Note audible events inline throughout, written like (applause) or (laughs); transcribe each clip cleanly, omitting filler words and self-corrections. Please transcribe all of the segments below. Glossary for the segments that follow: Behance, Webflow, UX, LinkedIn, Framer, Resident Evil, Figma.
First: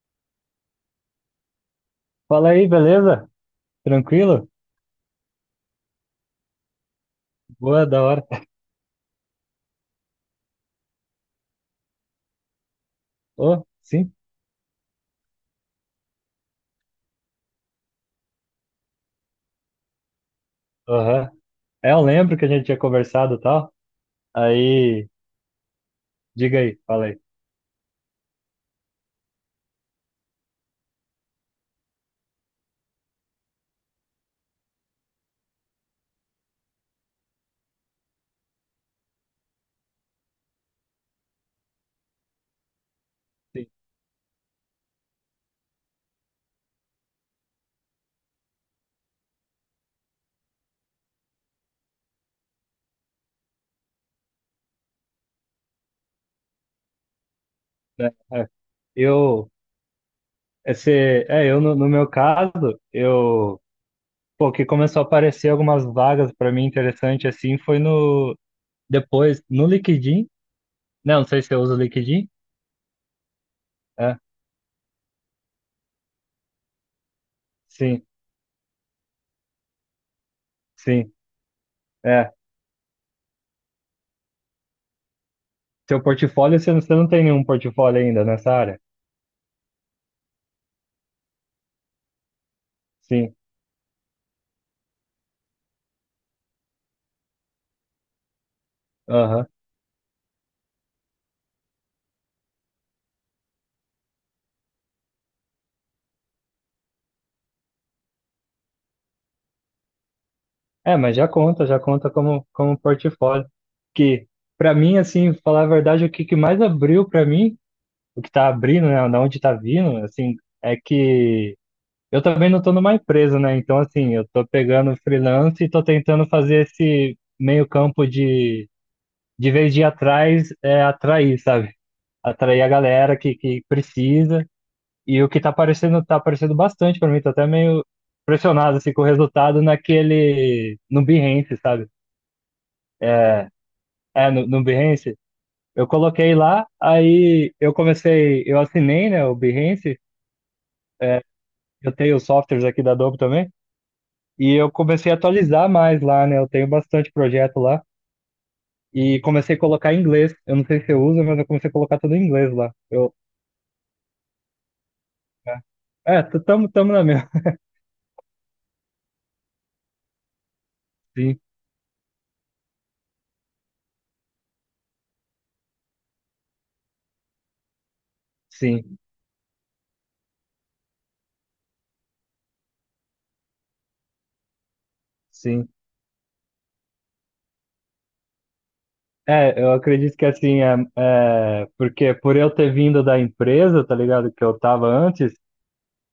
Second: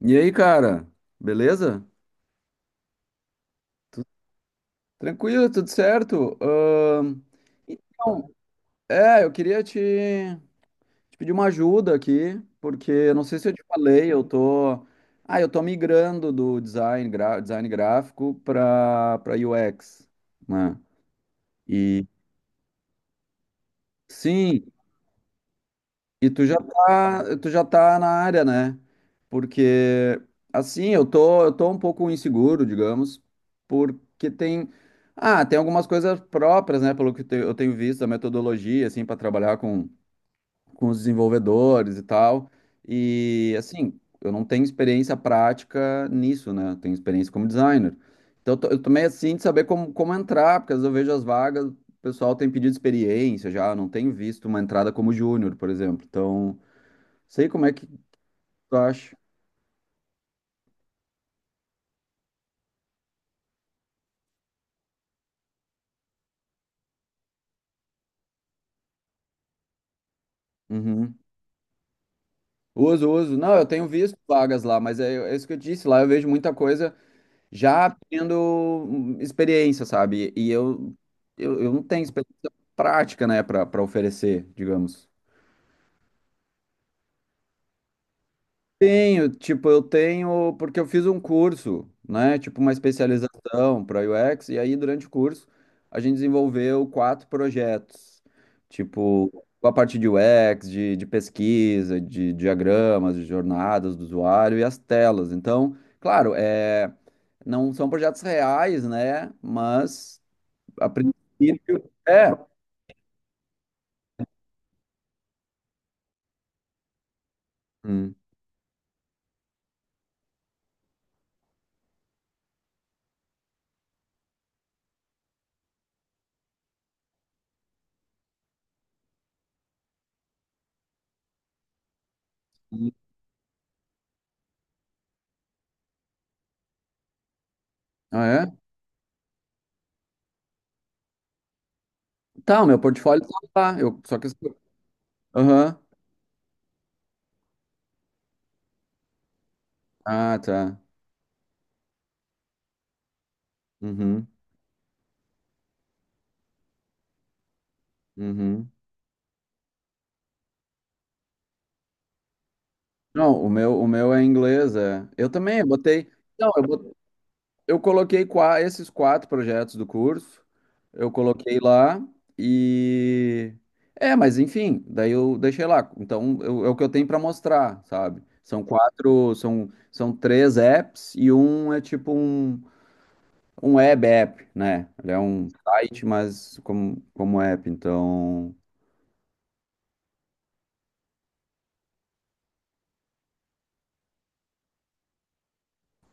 E aí, cara? Beleza? Fala aí, beleza? Tranquilo? Tranquilo, tudo certo? Boa, da hora. então, eu queria te pedir uma ajuda aqui, porque eu não sei se eu te Ô, falei, sim? Eu tô migrando do design, design gráfico para para UX, né? Aham. É, eu E lembro que a gente tinha conversado e tal. sim, Aí, diga aí, fala aí. Tu já tá na área, né? Porque assim, eu tô um pouco inseguro, digamos, porque tem tem algumas coisas próprias, né, pelo que eu tenho visto, a metodologia assim para trabalhar com os desenvolvedores e tal. E Sim. assim, eu não tenho experiência prática nisso, né? Eu tenho experiência como designer. Eu tô meio assim de saber como entrar, porque às vezes eu vejo as vagas, o pessoal tem pedido experiência já, eu não tenho visto uma entrada como júnior, por exemplo. Então, sei como é que Né? É. tu acha. Eu, esse, é, eu no, no meu caso, eu, pô, que começou a aparecer algumas vagas para mim interessante assim, foi no, depois, no LinkedIn, né? Uhum. Não sei se eu uso o LinkedIn. Uso, uso. Não, eu tenho visto É, vagas lá, mas é isso que eu disse. Lá eu vejo muita coisa já sim, tendo experiência, sabe? Sim, Eu não tenho é. experiência prática, né, para para oferecer, digamos. Seu portfólio, você não tem nenhum portfólio ainda nessa área? Tenho, tipo, eu tenho, porque eu fiz um curso, né? Tipo, uma Sim, especialização para UX, e aí durante o curso a gente desenvolveu quatro projetos, tipo, aham. com a parte de UX, de pesquisa, de diagramas, de jornadas do usuário e as telas. Então, claro, é, não são projetos reais, né? Mas a É, mas já princípio conta é. como, como um portfólio. Que, pra mim, assim, falar a verdade, que mais abriu pra mim, Hum. o que tá abrindo, né, da onde tá vindo, assim, é que eu também não tô numa empresa, né? Então, assim, eu tô pegando freelance e tô tentando fazer esse meio campo de vez de ir atrás, é atrair, sabe? Atrair a galera que precisa. E o que tá aparecendo bastante pra mim, tô até meio Ah, é? pressionado, assim, com o resultado naquele, no Behance, sabe? Tá, o meu portfólio tá É, lá. Eu, só que. é, no Behance, Aham. eu coloquei lá, aí eu comecei, eu assinei, né, o Behance, Ah, tá. eu tenho os softwares aqui da Adobe também, Uhum. e eu comecei a atualizar mais lá, né, eu tenho bastante projeto lá, Uhum. e comecei a colocar em inglês, eu não sei se eu uso, mas eu comecei a colocar tudo em inglês lá. Eu, Não, o meu é inglês, é. Eu também, eu botei. é, é, Não, tamo, tamo na mesma. eu coloquei esses quatro projetos do curso, eu (laughs) Sim, coloquei lá e. É, mas enfim, daí eu deixei lá. Então, é o que eu tenho para mostrar, sabe? São sim, quatro, são três apps e um é tipo um, um web app, né? Ele é um sim. site, mas como, como app, então, É, eu acredito que assim, é, é, porque por eu ter vindo da empresa, tá ligado, que eu tava antes,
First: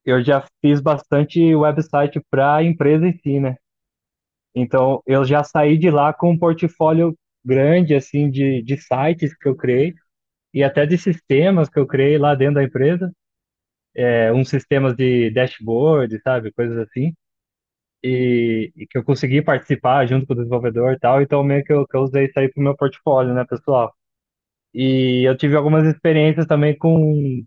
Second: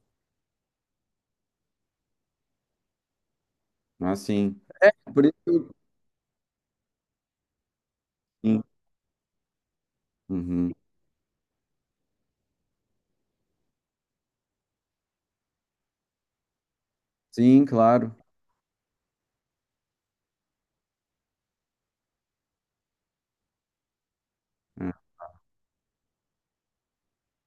eu já fiz bastante website pra empresa em si, né? assim. Então, eu Por já isso. saí de lá com um portfólio grande, assim, Sim, de sites que eu criei e uhum. até de sistemas que eu criei lá dentro da empresa. É, uns sistemas de dashboard, sabe? Coisas assim. Sim, claro. E que eu consegui participar junto com o desenvolvedor e tal. Então, meio que que eu usei isso aí pro meu portfólio, né, pessoal? E eu tive algumas experiências também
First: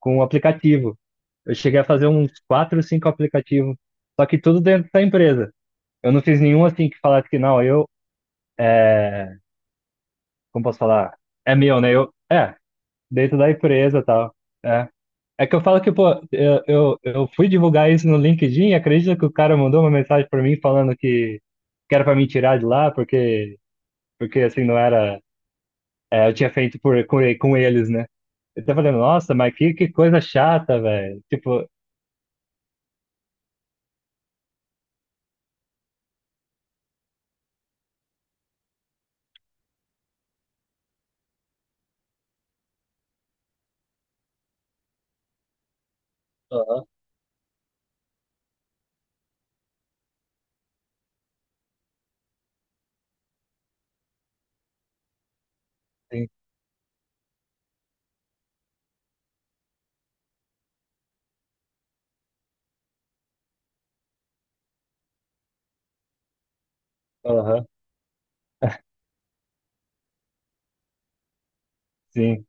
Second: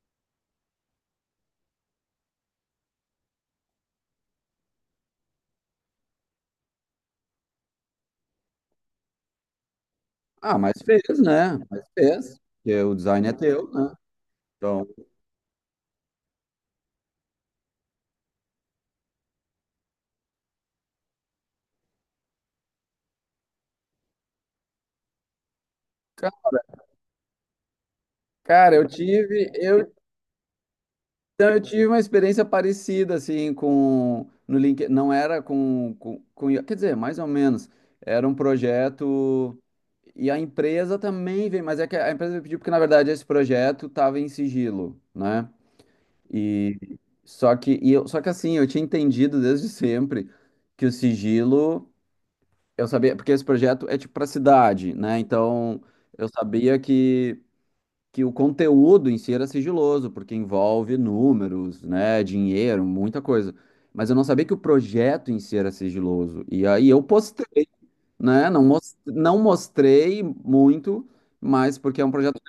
com um aplicativo. Eu cheguei a fazer uns quatro, cinco aplicativos, só que tudo dentro da empresa. Eu não fiz nenhum assim que falasse que não, eu Ah, como mas posso fez, falar? É né? meu, Mas né? Eu, fez. é, Porque o design é dentro da teu, né? empresa e tal. Então, É. É que eu falo que, pô, eu fui divulgar isso no LinkedIn, acredita que o cara mandou uma mensagem pra mim falando que era pra me tirar de lá, porque, porque assim, não era. É, eu ca- tinha feito por, com, com eles, né? Eu cara, tava eu falando, nossa, tive, mas que eu, coisa chata, velho. então eu Tipo, tive uma experiência parecida assim com no LinkedIn, não era com I A, quer dizer, mais ou menos, era um projeto e a empresa também veio, mas é que a empresa me pediu porque na verdade esse projeto estava em sigilo, né? E aham, só que assim, eu tinha entendido desde sempre que o sigilo eu sabia, porque esse projeto é tipo para cidade, né? Então, eu sim, sabia que o conteúdo em si era sigiloso, porque envolve números, né? Dinheiro, muita coisa. Mas eu não sabia que o projeto em si era sigiloso. E aí eu aham, postei, né? Não, não mostrei muito, mas porque é um projeto. sim,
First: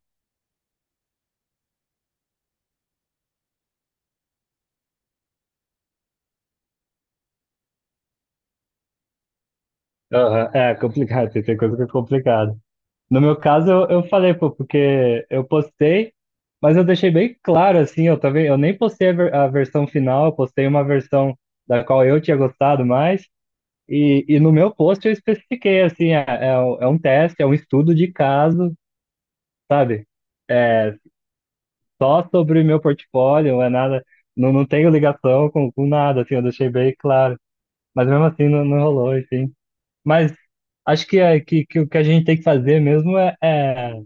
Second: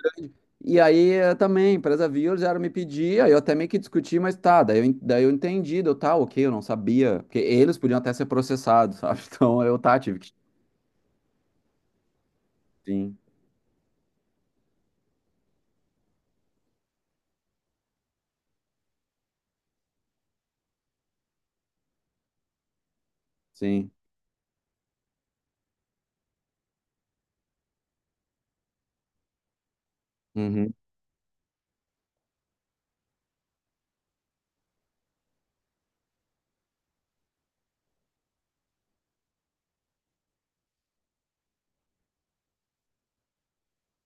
E aí também, a empresa viu, já me pedia, eu até meio que discuti, mas tá, daí eu entendi, deu tá, ok, eu não sabia. Porque eles podiam até ser processados, sabe? (laughs) Então tive que. aham. É complicado, tem coisa que é complicado. Sim, No meu caso, eu falei, pô, porque eu postei, mas eu deixei bem claro, assim, eu também, eu nem postei a, a versão final, eu postei uma versão da qual eu tinha gostado mais, sim. E no meu post eu especifiquei, assim, é, é, um teste, é um estudo de caso, sabe? Uhum, É só sobre o meu portfólio, não é nada, não, não tenho ligação com nada, assim, eu deixei bem claro, mas mesmo assim não, não rolou, enfim. Mas acho que, é, que o que a gente tem que fazer mesmo é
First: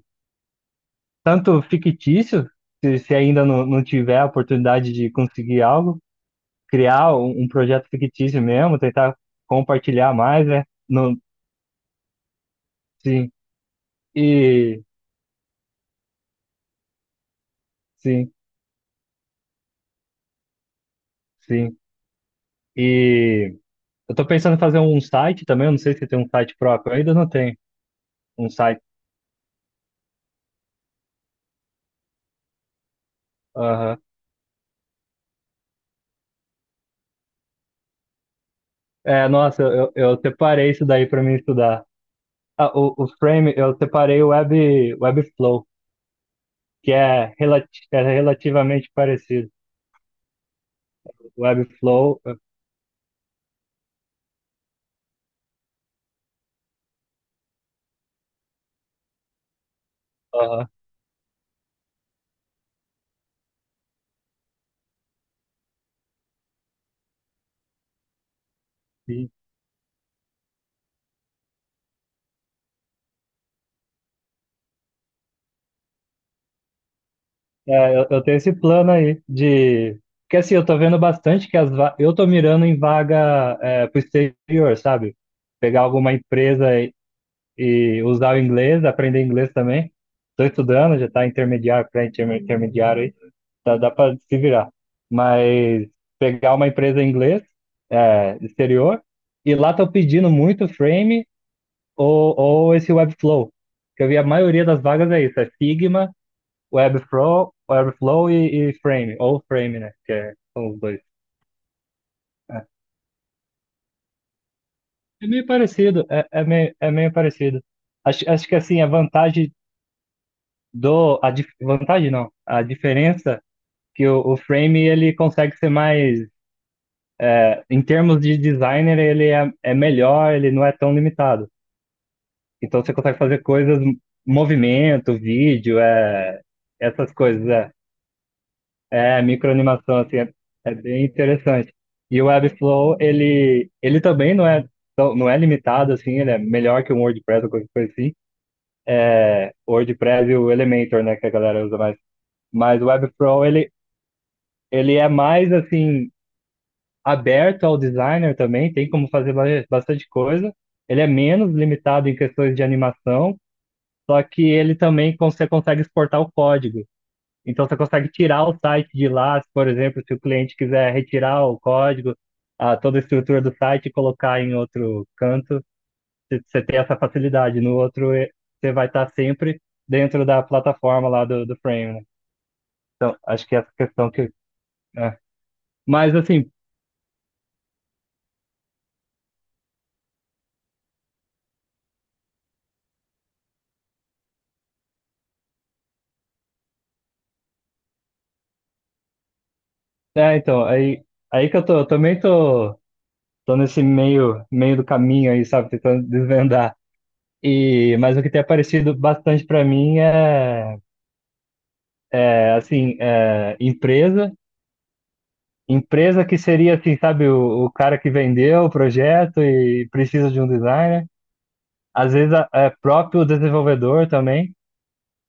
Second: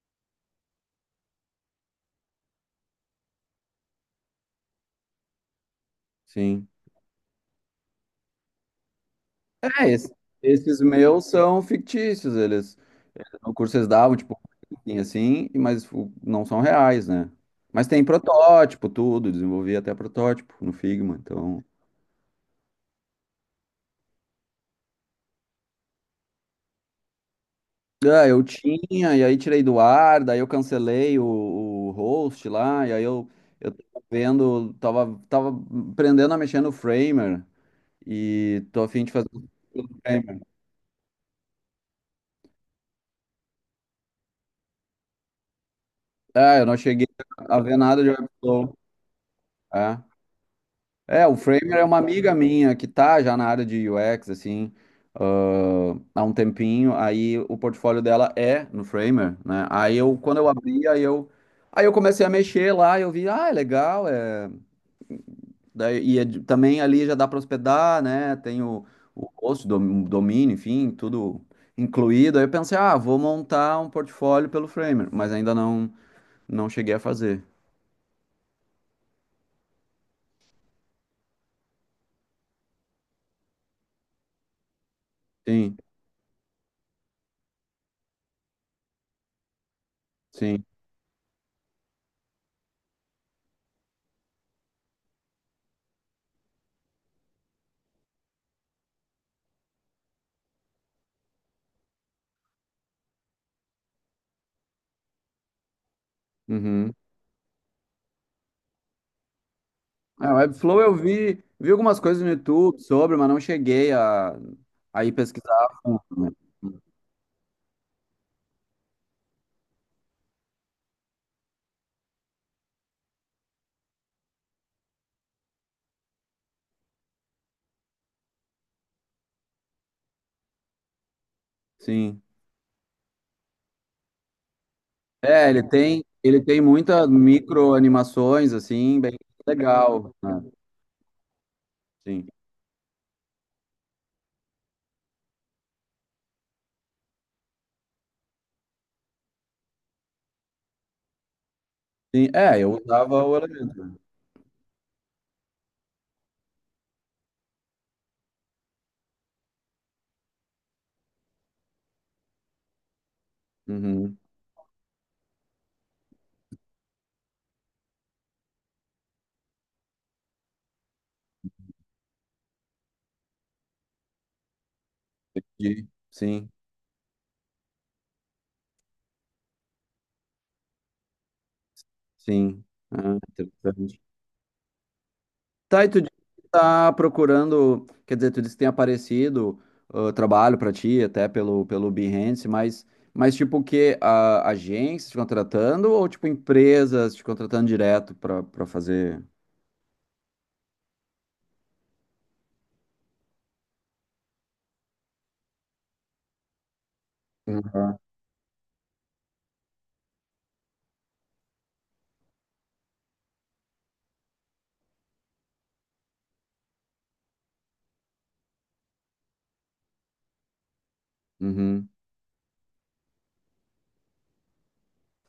tanto fictício, se ainda não, não tiver a oportunidade de conseguir algo, sim. criar um, um projeto fictício mesmo, tentar É, compartilhar mais, né? esses Não, meus são fictícios, eles, sim, no curso eles davam, tipo, e assim, e- mas o- não são reais, né? Mas tem sim, protótipo, tudo, desenvolvi até protótipo no Figma, então... sim. E eu tô pensando em fazer um site também, eu não sei se tem um site próprio, eu ainda não tenho Ah, eu um site. tinha, e aí tirei do ar, daí eu cancelei o host lá, e aí eu, Aham. Tava aprendendo a mexer no Framer, e tô a fim de É, fazer um nossa, eu Framer. separei isso daí para mim estudar. Ah, o Frame, eu separei o Web, Webflow, Ah, eu não que cheguei é, a relati ver nada é de Webflow, relativamente parecido. é. É, o Framer é uma Webflow, amiga minha que tá já na área de UX, assim, há um tempinho. Aí o portfólio dela é no Framer, né? Aí eu, quando eu aham. abri, aí eu comecei a mexer lá, eu vi, ah, é legal, é... Daí, e é também ali já dá para hospedar, né? Tem o host, domínio, enfim, tudo incluído. Aí eu pensei, ah, vou montar um portfólio pelo Framer, mas ainda não, não cheguei a fazer. É, eu tenho esse plano aí de. Porque assim, eu tô vendo bastante que eu tô mirando em vaga é, pro exterior, sabe? Sim, Pegar alguma empresa e usar o inglês, aprender inglês também. Tô sim. estudando, já tá intermediário, pré-intermediário aí, tá, dá pra se virar. Mas pegar uma empresa em inglês, é, exterior, e lá tô pedindo muito Frame ou esse Webflow. Que eu vi a maioria das vagas é isso, é Figma Uhum. Webflow, Webflow e Frame, ou Frame, né? Que É, é, o são os Webflow eu dois. vi, vi algumas coisas no É, YouTube sobre, mas não cheguei a ir é meio pesquisar a fundo, parecido, é, né? É meio parecido. Acho, acho que assim, a vantagem do. Vantagem não, a diferença que o Frame ele consegue ser mais. É, em termos de designer, ele é, é melhor, ele não é tão limitado. Sim. Então você consegue fazer coisas, movimento, É, vídeo, ele é, tem muitas essas coisas, é. micro animações, assim, bem É, microanimação, legal, assim, é, né? é bem interessante. E o Sim. Webflow, ele também não é, não é limitado, assim, ele é melhor que o WordPress ou qualquer coisa assim. É, o WordPress e o Elementor, né, que a galera usa mais. Sim. É, eu Mas o usava o Webflow, ele, elemento, né? ele é mais, assim, aberto ao designer também, tem como fazer bastante coisa. Ele é menos limitado em questões de animação, Uhum. só que ele também você consegue exportar o código. Então você consegue tirar o site de lá, se, por exemplo, se o cliente quiser retirar o código, a, toda a estrutura do site e colocar em outro canto, E- Sim, você tem essa facilidade. No outro, eh, você vai estar sempre dentro da plataforma lá do, do Frame, né? sim. Então, Ah, acho que essa interessante. questão que. É. Tá, e tu disse Mas que assim, tá procurando, quer dizer, tu disse que tem aparecido trabalho pra ti, até pelo, pelo Behance, mas tipo o quê? A, agência te contratando ou tipo empresas te contratando direto pra, pra fazer? é, então, aí, aí que eu tô, eu também tô, tô nesse meio, meio do caminho aí, sabe, tentando desvendar. E, Uhum. mas o que tem aparecido bastante para mim é, é assim, é, empresa que seria assim, sabe, o cara que vendeu o projeto e precisa de um designer. Uhum. Às vezes é próprio desenvolvedor também,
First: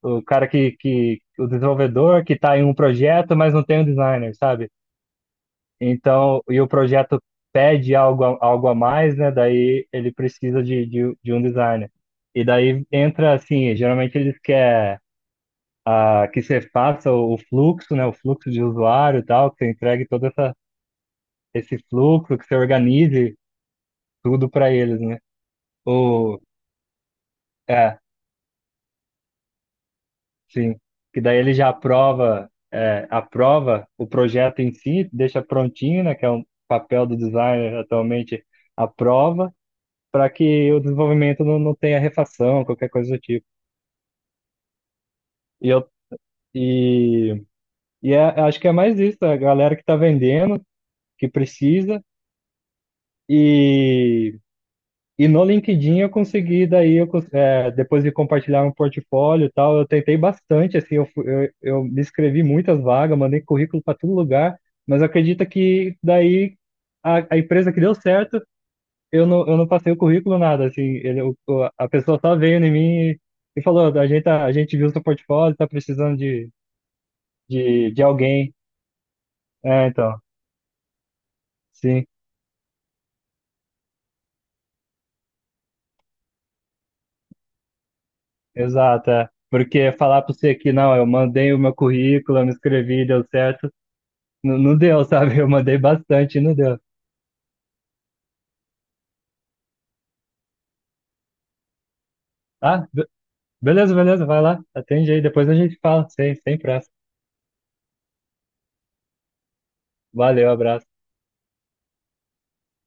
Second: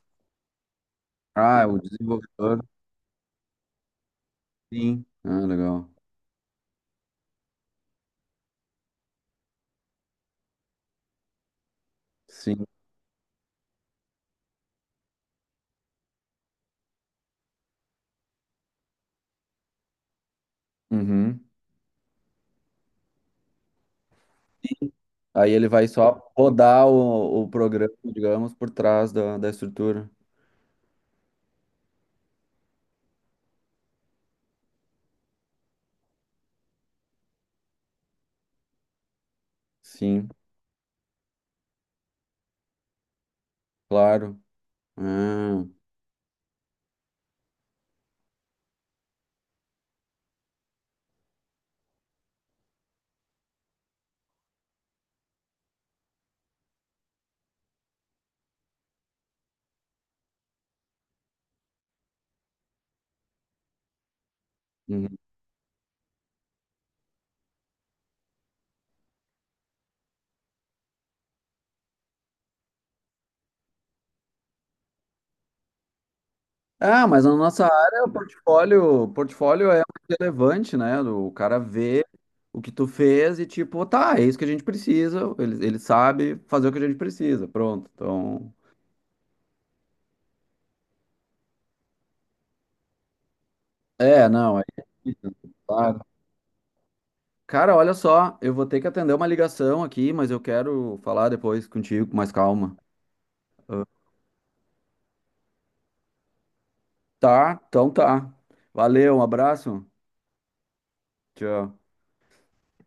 o cara que o Ah, é o desenvolvedor que está desenvolvedor, em um projeto, mas não tem um designer, sabe? sim. Ah, legal. Então, e o projeto pede algo, algo a mais, né? Daí ele precisa de um designer. E Sim. daí entra assim, geralmente eles querem ah, que você faça o fluxo, né? O fluxo de usuário e tal, que você entregue todo essa, Uhum. esse fluxo, que você organize tudo para eles, né? Aí ele vai só Ou, rodar o programa, é, digamos, por trás da, da estrutura. sim. Que daí ele já aprova, é, aprova o projeto em si, deixa prontinho, né? Que é um papel do designer atualmente, aprova Sim, para que o desenvolvimento não, não tenha refação, qualquer coisa do tipo. claro. Ah, E eu e, acho que é mais isso, a galera que está vendendo, que precisa. E e no LinkedIn eu consegui, daí eu, eh, depois de compartilhar um portfólio e tal, eu tentei bastante, assim, eu, eu me inscrevi em muitas vagas, mandei currículo para todo lugar, mas uhum. acredita que daí a empresa que deu certo, eu não passei o currículo nada, assim, ele, a pessoa só veio em mim e falou, a gente, tá, a gente viu seu portfólio, tá precisando Ah, mas na nossa de área, alguém. O portfólio é É, mais então, relevante, né? O cara sim, vê o que tu fez e tipo, tá, é isso que a gente precisa. Ele sabe fazer o que a gente precisa. Pronto. Então, exato, é. Porque falar para você que não, eu mandei o meu currículo, eu me inscrevi, deu certo, é, não, não, é não deu, isso, sabe? Eu mandei claro. bastante e não deu. Cara, olha só, eu vou ter que atender uma ligação aqui, mas eu quero falar depois contigo com mais calma. Ah, Ah, beleza, beleza, vai lá. Atende aí, depois a gente fala. Sem, sem pressa. tá, então tá. Valeu, um abraço. Valeu, abraço. Tchau.